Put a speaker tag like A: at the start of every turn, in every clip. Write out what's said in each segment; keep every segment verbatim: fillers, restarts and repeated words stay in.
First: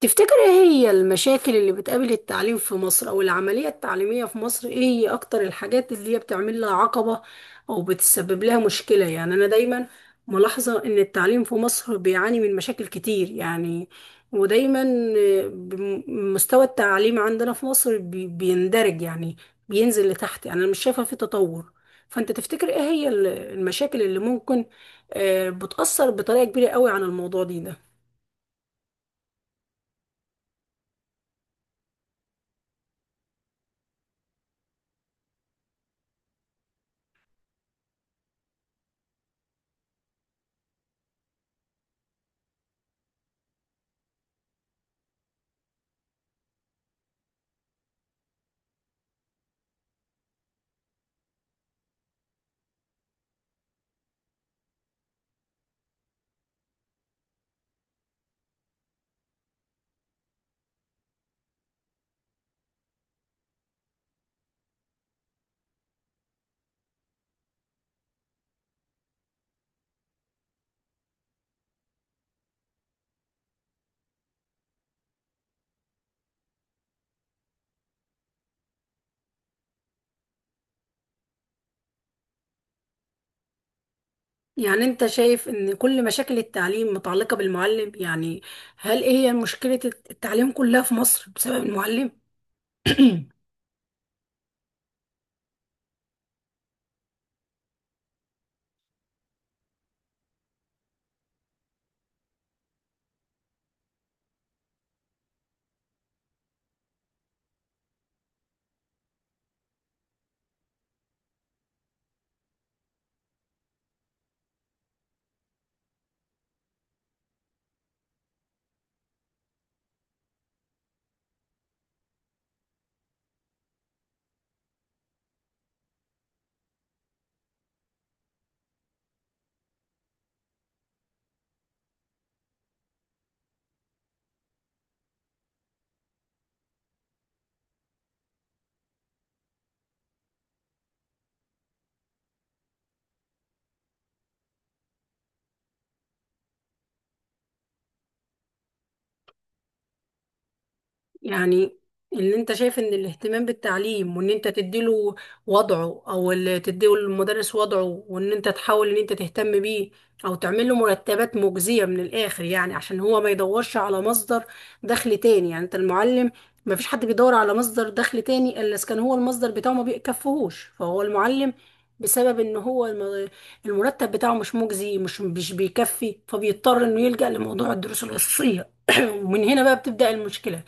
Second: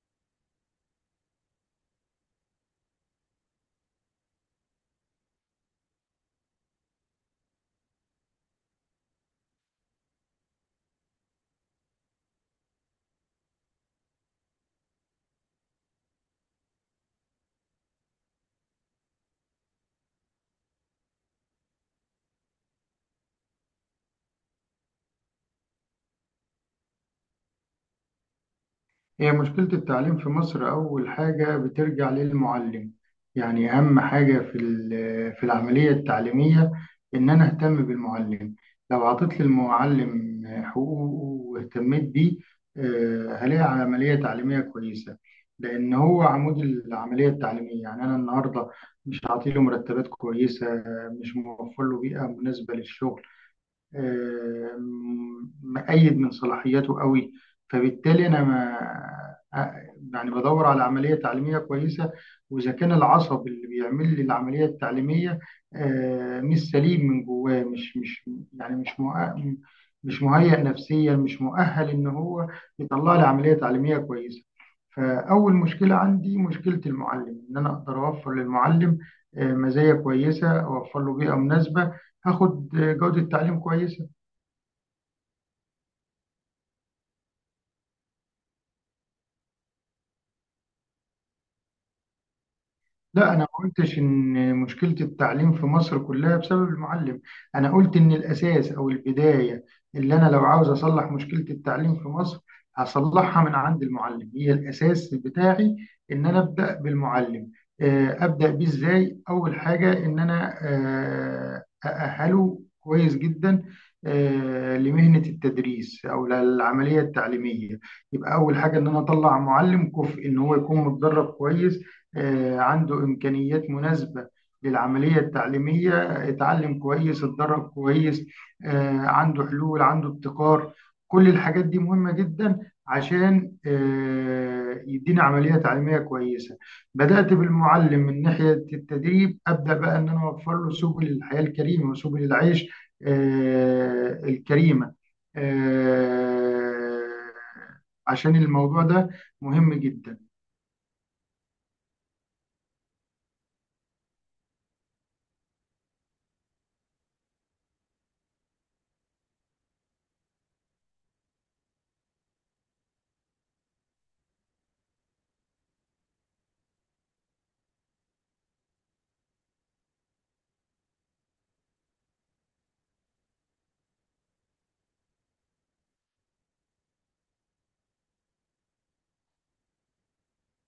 A: تفتكر ايه هي المشاكل اللي بتقابل التعليم في مصر او العملية التعليمية في مصر؟ ايه هي اكتر الحاجات اللي هي بتعمل لها عقبة او بتسبب لها مشكلة؟ يعني انا دايما ملاحظة ان التعليم في مصر بيعاني من مشاكل كتير، يعني ودايما آه، بم- مستوى التعليم عندنا في مصر بي- بيندرج، يعني بينزل لتحت. يعني انا مش شايفة في تطور. فانت تفتكر ايه هي ال- المشاكل اللي ممكن آه، بتأثر بطريقة كبيرة قوي عن الموضوع دي ده؟
B: هي مشكلة التعليم في مصر أول حاجة بترجع للمعلم. يعني أهم حاجة في ال- في العملية التعليمية إن أنا أهتم بالمعلم. لو عطيت للمعلم حقوقه واهتميت بيه، آه، هلاقي عملية تعليمية كويسة، لأن هو عمود العملية التعليمية. يعني أنا النهاردة مش عاطيله مرتبات كويسة، مش موفر له بيئة مناسبة للشغل، آه، م- مأيد من صلاحياته قوي، فبالتالي أنا ما آه، يعني بدور على عملية تعليمية كويسة. وإذا كان العصب اللي بيعمل لي العملية التعليمية آه، مش سليم من جواه، مش مش يعني مش مؤ- مش مهيأ نفسيا، مش مؤهل إن هو يطلع لي عملية تعليمية كويسة. فأول مشكلة عندي مشكلة المعلم، إن أنا أقدر أوفر للمعلم آه، مزايا كويسة، أوفر له بيئة مناسبة، هاخد جودة تعليم كويسة.
A: يعني أنت شايف إن كل مشاكل التعليم متعلقة بالمعلم، يعني هل إيه هي مشكلة التعليم كلها في مصر بسبب المعلم؟
B: لا، أنا ما قلتش إن مشكلة التعليم في مصر كلها بسبب المعلم، أنا قلت إن الأساس أو البداية اللي أنا لو عاوز أصلح مشكلة التعليم في مصر هصلحها من عند المعلم، هي الأساس بتاعي إن أنا أبدأ بالمعلم، آه، أبدأ بيه إزاي؟ أول حاجة إن أنا آه، أأهله كويس جدا آه، لمهنة التدريس أو للعملية التعليمية. يبقى أول حاجة إن أنا أطلع معلم كفء، إن هو يكون متدرب كويس، آه، عنده إمكانيات مناسبة للعملية التعليمية، اتعلم كويس اتدرب كويس، آه، عنده حلول عنده ابتكار. كل الحاجات دي مهمة جدا عشان آه، يدينا عملية تعليمية كويسة. بدأت بالمعلم من ناحية التدريب، أبدأ بقى إن أنا أوفر له سبل الحياة الكريمة وسبل العيش آه، الكريمة، آه، عشان الموضوع ده مهم جدا.
A: يعني اللي انت شايف ان الاهتمام بالتعليم، وان انت تديله وضعه او اللي تديله المدرس وضعه، وان انت تحاول ان انت تهتم بيه او تعمل له مرتبات مجزية من الاخر، يعني عشان هو ما يدورش على مصدر دخل تاني. يعني انت المعلم ما فيش حد بيدور على مصدر دخل تاني الا اذا كان هو المصدر بتاعه ما بيكفيهوش، فهو المعلم بسبب ان هو الم- المرتب بتاعه مش مجزي، مش مش بيكفي، فبيضطر انه يلجأ لموضوع الدروس الخصوصية. ومن هنا بقى بتبدأ المشكلة.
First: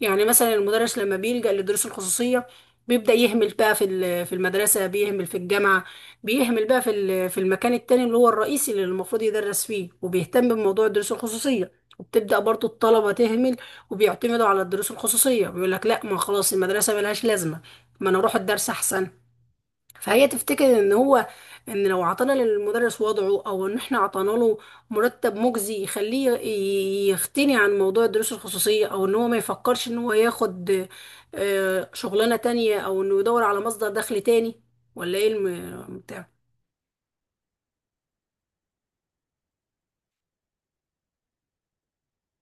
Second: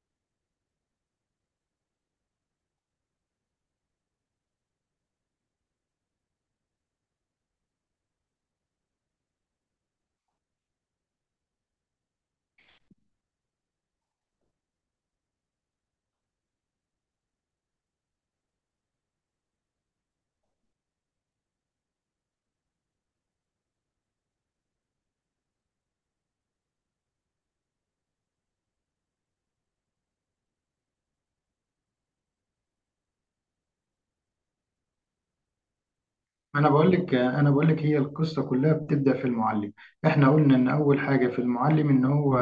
A: يعني مثلا المدرس لما بيلجأ للدروس الخصوصية بيبدأ يهمل بقى في ال- في المدرسة، بيهمل في الجامعة، بيهمل بقى في ال- في المكان التاني اللي هو الرئيسي اللي المفروض يدرس فيه، وبيهتم بموضوع الدروس الخصوصية. وبتبدأ برضو الطلبة تهمل وبيعتمدوا على الدروس الخصوصية، بيقول لك لا، ما خلاص المدرسة ملهاش لازمة، ما انا اروح الدرس احسن. فهي تفتكر ان هو، ان لو عطانا للمدرس وضعه، او ان احنا عطانا له مرتب مجزي يخليه ي- يغتني عن موضوع الدروس الخصوصية، او ان هو ما يفكرش ان هو ياخد آه، شغلانة تانية، او انه يدور على مصدر دخل تاني، ولا ايه الم- بتاع؟
B: انا بقول لك انا بقول لك هي القصه كلها بتبدا في المعلم. احنا قلنا ان اول حاجه في المعلم ان هو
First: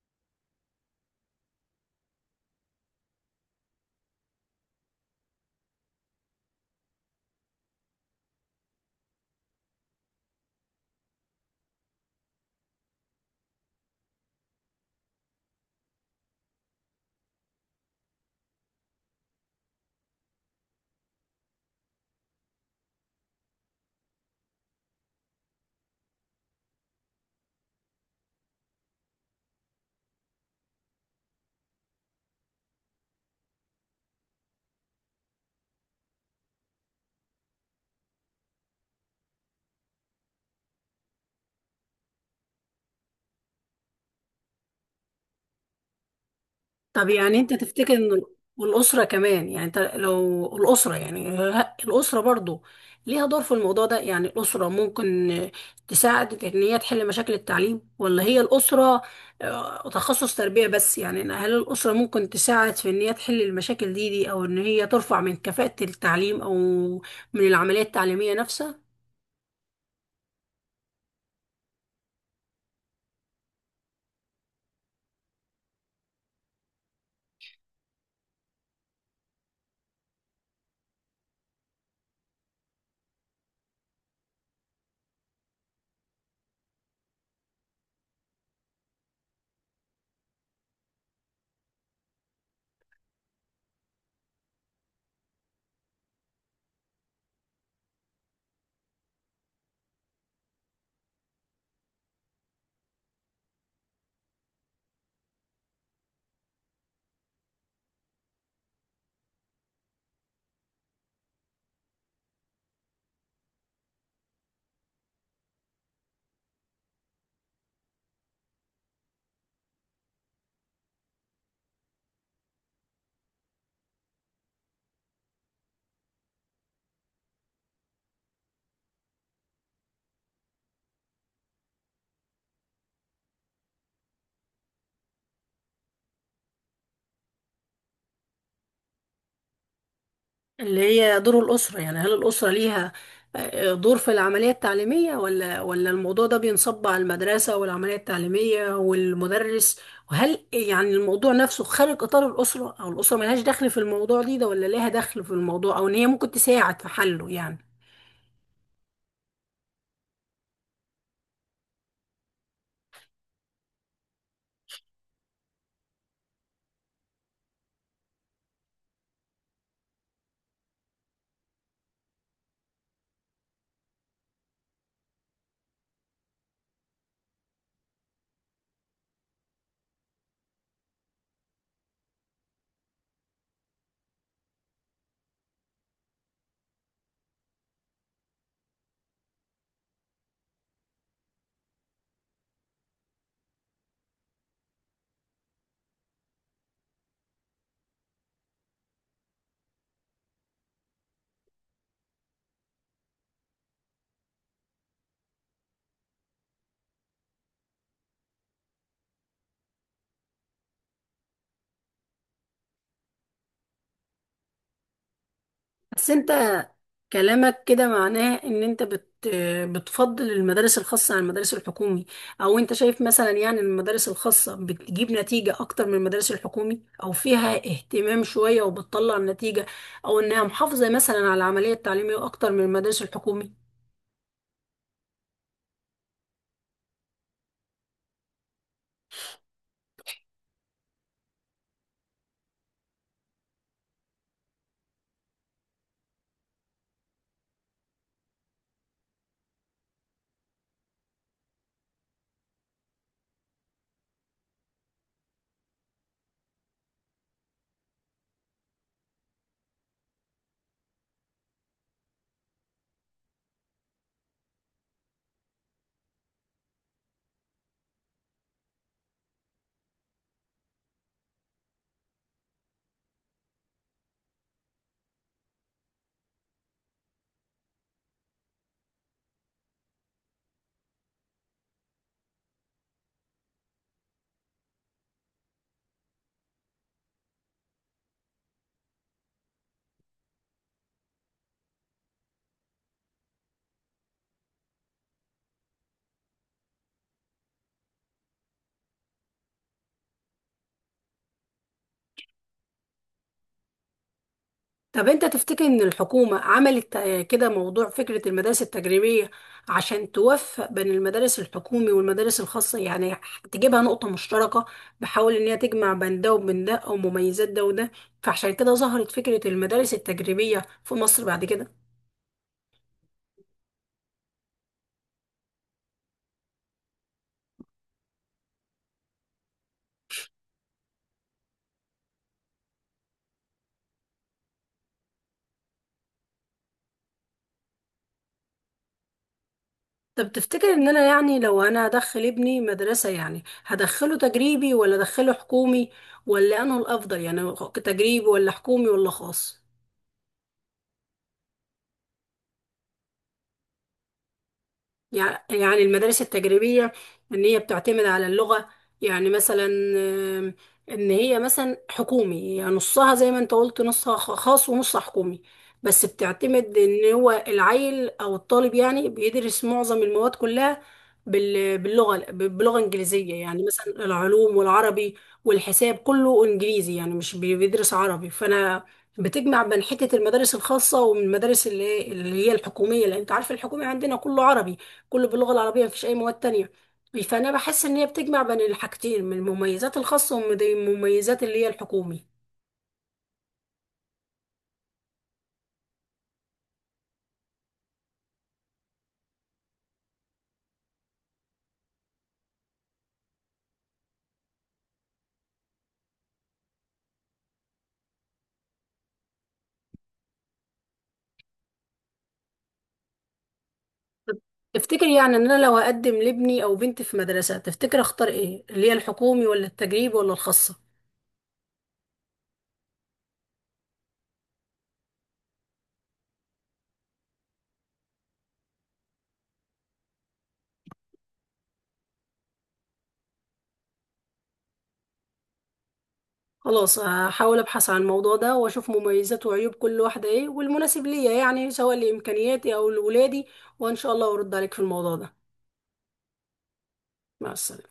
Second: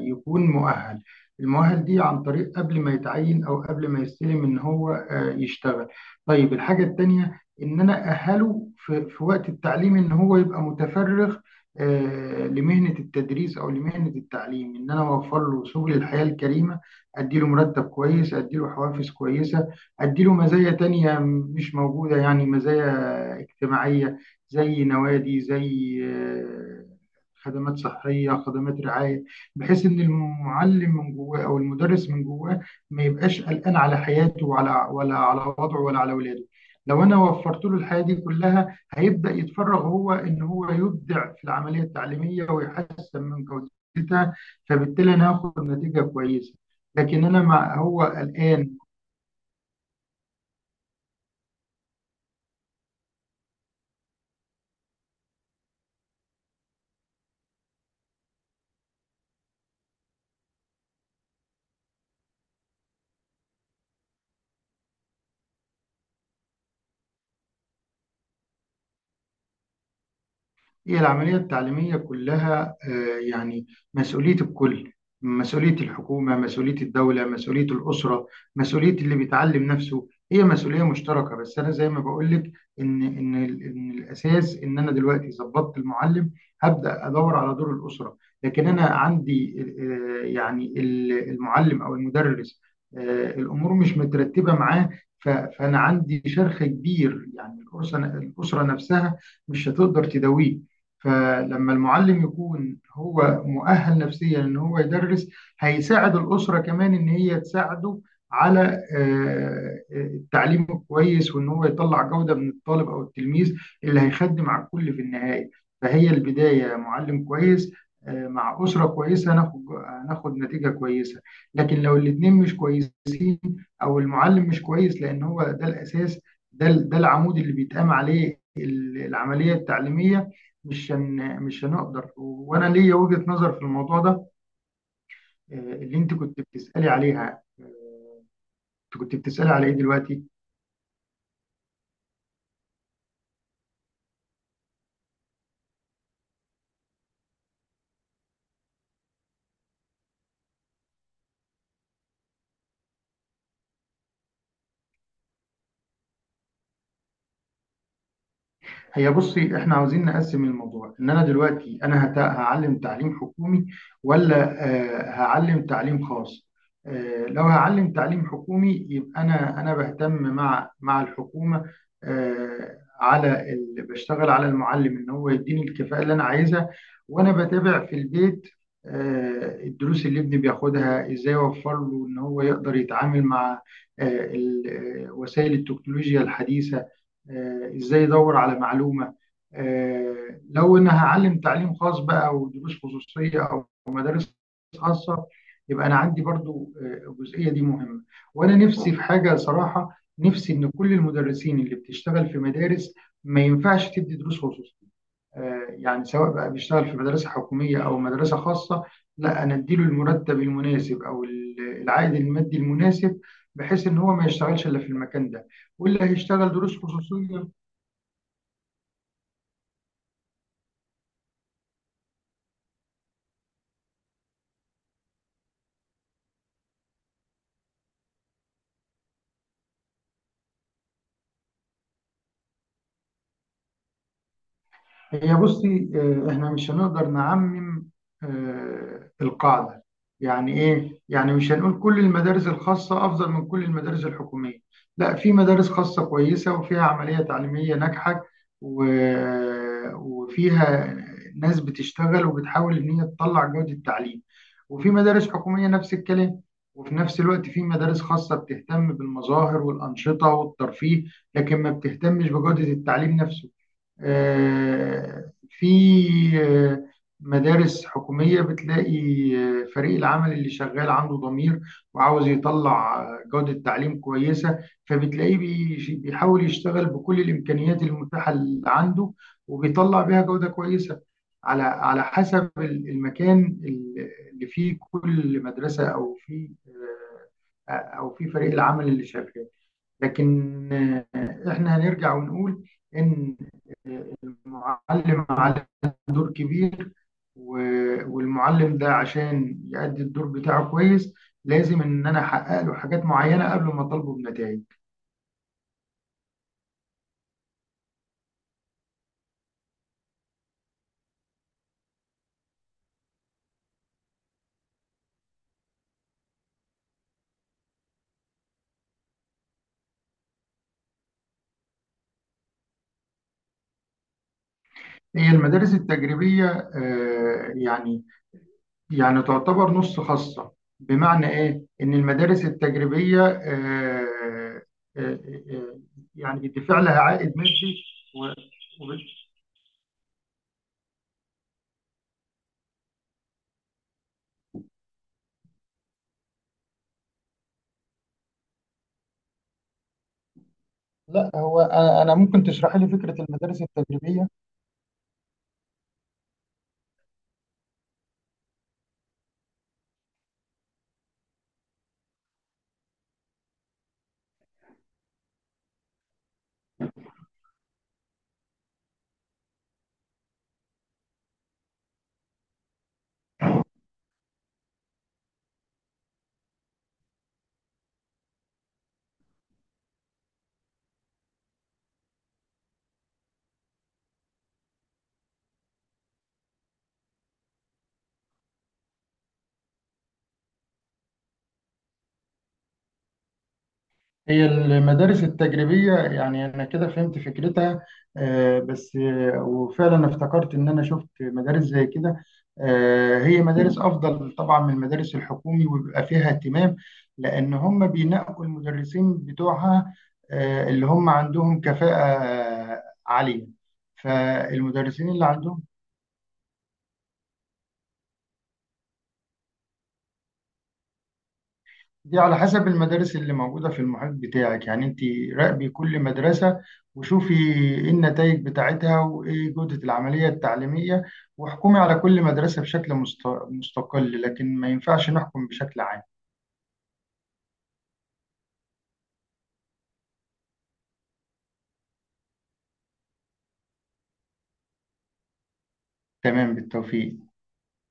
B: يكون مؤهل. المؤهل دي عن طريق قبل ما يتعين او قبل ما يستلم ان هو آه، يشتغل. طيب الحاجه التانيه ان انا اهله في في وقت التعليم ان هو يبقى متفرغ آه، لمهنه التدريس او لمهنه التعليم، ان انا اوفر له سبل الحياه الكريمه، ادي له مرتب كويس ادي له حوافز كويسه، أديله مزايا تانية مش موجودة، يعني مزايا اجتماعية زي نوادي، زي آه، خدمات صحية خدمات رعاية، بحيث إن المعلم من جواه أو المدرس من جواه ما يبقاش قلقان على حياته ولا ولا على وضعه ولا على ولاده. لو أنا وفرت له الحياة دي كلها هيبدأ يتفرغ هو إن هو يبدع في العملية التعليمية ويحسن من جودتها، فبالتالي أنا هاخد نتيجة كويسة.
A: طب
B: لكن
A: يعني
B: أنا
A: انت
B: ما
A: تفتكر
B: هو
A: ان ال-
B: قلقان.
A: والاسره كمان، يعني انت لو الاسره، يعني ه- الاسره برضو ليها دور في الموضوع ده؟ يعني الاسره ممكن آه، تساعد في ان هي تحل مشاكل التعليم، ولا هي الاسره آه، تخصص تربيه بس؟ يعني ان هل الاسره ممكن تساعد في ان هي تحل المشاكل دي دي، او ان هي ترفع من كفاءه التعليم او من العمليه التعليميه نفسها؟
B: هي العملية التعليمية كلها آه، يعني مسؤولية الكل، مسؤولية الحكومة مسؤولية الدولة مسؤولية الأسرة مسؤولية اللي بيتعلم نفسه، هي مسؤولية مشتركة، بس أنا زي ما بقولك إن إن ال- إن الأساس إن أنا دلوقتي ظبطت المعلم، هبدأ أدور على دور الأسرة. لكن أنا عندي آه، يعني ال- المعلم أو المدرس آه، الأمور مش مترتبة معاه، ف- فأنا عندي شرخ كبير، يعني الأسرة الأسرة نفسها مش هتقدر تداويه. فلما المعلم يكون هو مؤهل نفسيا ان هو يدرس، هيساعد الاسره كمان ان هي تساعده على آه، آه، التعليم الكويس وان هو يطلع جوده من الطالب او التلميذ اللي هيخدم على الكل في النهايه. فهي البدايه معلم كويس آه، مع اسره كويسه، ناخد ناخد نتيجه كويسه. لكن لو الاثنين مش كويسين او المعلم مش كويس لان هو ده الاساس، ده ده العمود اللي بيتقام عليه العمليه التعليميه. مش هن... مش هنقدر، وانا ليا وجهة نظر في الموضوع ده آه، اللي انت كنت بتسألي عليها. آه، انت كنت بتسألي على ايه دلوقتي؟
A: اللي هي دور الأسرة، يعني هل الأسرة ليها آه، دور في العملية التعليمية، ولا ولا الموضوع ده بينصب على المدرسة والعملية التعليمية والمدرس؟ وهل يعني الموضوع نفسه خارج إطار الأسرة، أو الأسرة ملهاش دخل في الموضوع دي ده، ولا ليها دخل في الموضوع، أو إن هي ممكن تساعد في حله؟ يعني
B: هي بصي، احنا عاوزين نقسم الموضوع، ان انا دلوقتي انا هت- هعلم تعليم حكومي ولا آه، هعلم تعليم خاص. آه، لو هعلم تعليم حكومي يبقى انا انا بهتم مع مع الحكومة، آه، على ال... بشتغل على المعلم ان هو يديني الكفاءة اللي انا عايزها، وانا بتابع في البيت آه، الدروس اللي ابني بياخدها، ازاي اوفر له ان هو يقدر يتعامل مع آه، ال- آه، وسائل التكنولوجيا الحديثة، آه، ازاي يدور على معلومة. آه، لو ان هعلم تعليم خاص بقى او دروس خصوصية او مدارس خاصة، يبقى انا عندي برضو آه، الجزئية دي مهمة. وانا نفسي في حاجة صراحة، نفسي ان كل المدرسين اللي بتشتغل في مدارس ما ينفعش تدي دروس خصوصية، آه، يعني سواء بقى بيشتغل في مدرسة حكومية او مدرسة خاصة، لا، انا اديله المرتب المناسب او ال- العائد المادي المناسب بحيث ان هو ما يشتغلش الا في المكان ده، واللي
A: بس انت
B: هيشتغل دروس خصوصيه.
A: كلامك كده معناه ان انت بت بتفضل المدارس الخاصة عن المدارس الحكومي، او انت شايف مثلا يعني المدارس الخاصة بتجيب نتيجة اكتر من المدارس الحكومي، او فيها اهتمام شوية وبتطلع نتيجة، او انها محافظة مثلا على العملية التعليمية اكتر من المدارس الحكومي؟
B: هي بصي آه، احنا مش هنقدر نعمم آه، القاعدة، يعني ايه، يعني مش هنقول كل المدارس الخاصة افضل من كل المدارس الحكومية. لا، في مدارس خاصة كويسة وفيها عملية تعليمية ناجحة و- وفيها ناس بتشتغل وبتحاول ان هي تطلع جودة التعليم. وفي مدارس حكومية نفس الكلام. وفي نفس الوقت في مدارس خاصة بتهتم بالمظاهر والأنشطة والترفيه، لكن ما بتهتمش بجودة التعليم نفسه. آه، في آه، مدارس حكومية بتلاقي آه، فريق العمل اللي شغال عنده ضمير، وعاوز يطلع آه، جودة تعليم كويسة، فبتلاقيه بيش- بيحاول يشتغل بكل الإمكانيات المتاحة اللي عنده وبيطلع بيها جودة كويسة، على على حسب ال- المكان ال- اللي فيه كل مدرسة أو فيه آه، أو فيه فريق العمل اللي شغال. لكن آه، احنا هنرجع ونقول ان المعلم عليه دور كبير، و- والمعلم ده عشان يأدي الدور بتاعه كويس، لازم ان انا احقق له حاجات معينه قبل ما اطالبه بنتائج.
A: طب انت تفتكر ان الحكومة عملت آه، كده موضوع فكرة المدارس التجريبية عشان توفق بين المدارس الحكومي والمدارس الخاصة؟ يعني تجيبها نقطة مشتركة، بحاول ان هي تجمع بين ده وبين ده او مميزات ده وده، فعشان كده ظهرت فكرة المدارس التجريبية في مصر بعد كده.
B: هي المدارس التجريبيه آه، يعني يعني تعتبر نص خاصه. بمعنى ايه ان المدارس التجريبيه آه، آه، آه، يعني بيدفع لها عائد مادي و- وب-
A: طب تفتكر ان انا يعني لو انا هدخل ابني مدرسة، يعني هدخله تجريبي ولا ادخله حكومي، ولا انه الافضل، يعني تجريبي ولا حكومي ولا خاص؟
B: لا، هو انا أنا ممكن تشرحي لي فكره المدارس التجريبيه؟
A: يع- يعني المدارس التجريبية إن هي بتعتمد على اللغة، يعني مثلا آم، إن هي مثلا حكومي، يعني نصها زي ما أنت قلت، نصها خ- خاص ونصها حكومي، بس بتعتمد إن هو العيل أو الطالب يعني بيدرس معظم المواد كلها بال- باللغة، ب- بلغة إنجليزية، يعني مثلا العلوم والعربي والحساب كله إنجليزي، يعني مش بي- بيدرس عربي. فأنا بتجمع بين حتة المدارس الخاصة ومن المدارس اللي اللي هي الحكومية، لأن أنت عارف الحكومي عندنا كله عربي، كله باللغة العربية، مفيش أي مواد تانية، فأنا بحس إن هي بتجمع بين الحاجتين، من المميزات الخاصة ومن المميزات اللي هي الحكومي.
B: هي المدارس التجريبية يعني أنا كده فهمت فكرتها، آه، بس آه، وفعلا افتكرت إن أنا شفت مدارس زي كده، آه، هي مدارس أفضل طبعا من المدارس الحكومي وبيبقى فيها اهتمام، لأن هم بينقوا المدرسين بتوعها آه، اللي هم عندهم كفاءة آه، عالية.
A: تفتكر
B: فالمدرسين اللي
A: يعني إن أنا
B: عندهم،
A: لو هقدم لابني أو بنتي في مدرسة، تفتكر أختار إيه، اللي هي الحكومي ولا التجريبي ولا الخاصة؟
B: دي على حسب المدارس اللي موجودة في المحيط بتاعك، يعني انت راقبي كل مدرسة وشوفي ايه النتائج بتاعتها وايه جودة العملية التعليمية، واحكمي على كل مدرسة بشكل مست- مستقل، لكن ما ينفعش نحكم بشكل عام.
A: خلاص، هحاول أبحث عن الموضوع ده وأشوف مميزات وعيوب كل واحدة إيه والمناسب ليا، يعني سواء لإمكانياتي أو لولادي، وإن شاء الله أرد عليك في الموضوع ده.
B: تمام، بالتوفيق.
A: مع السلامة.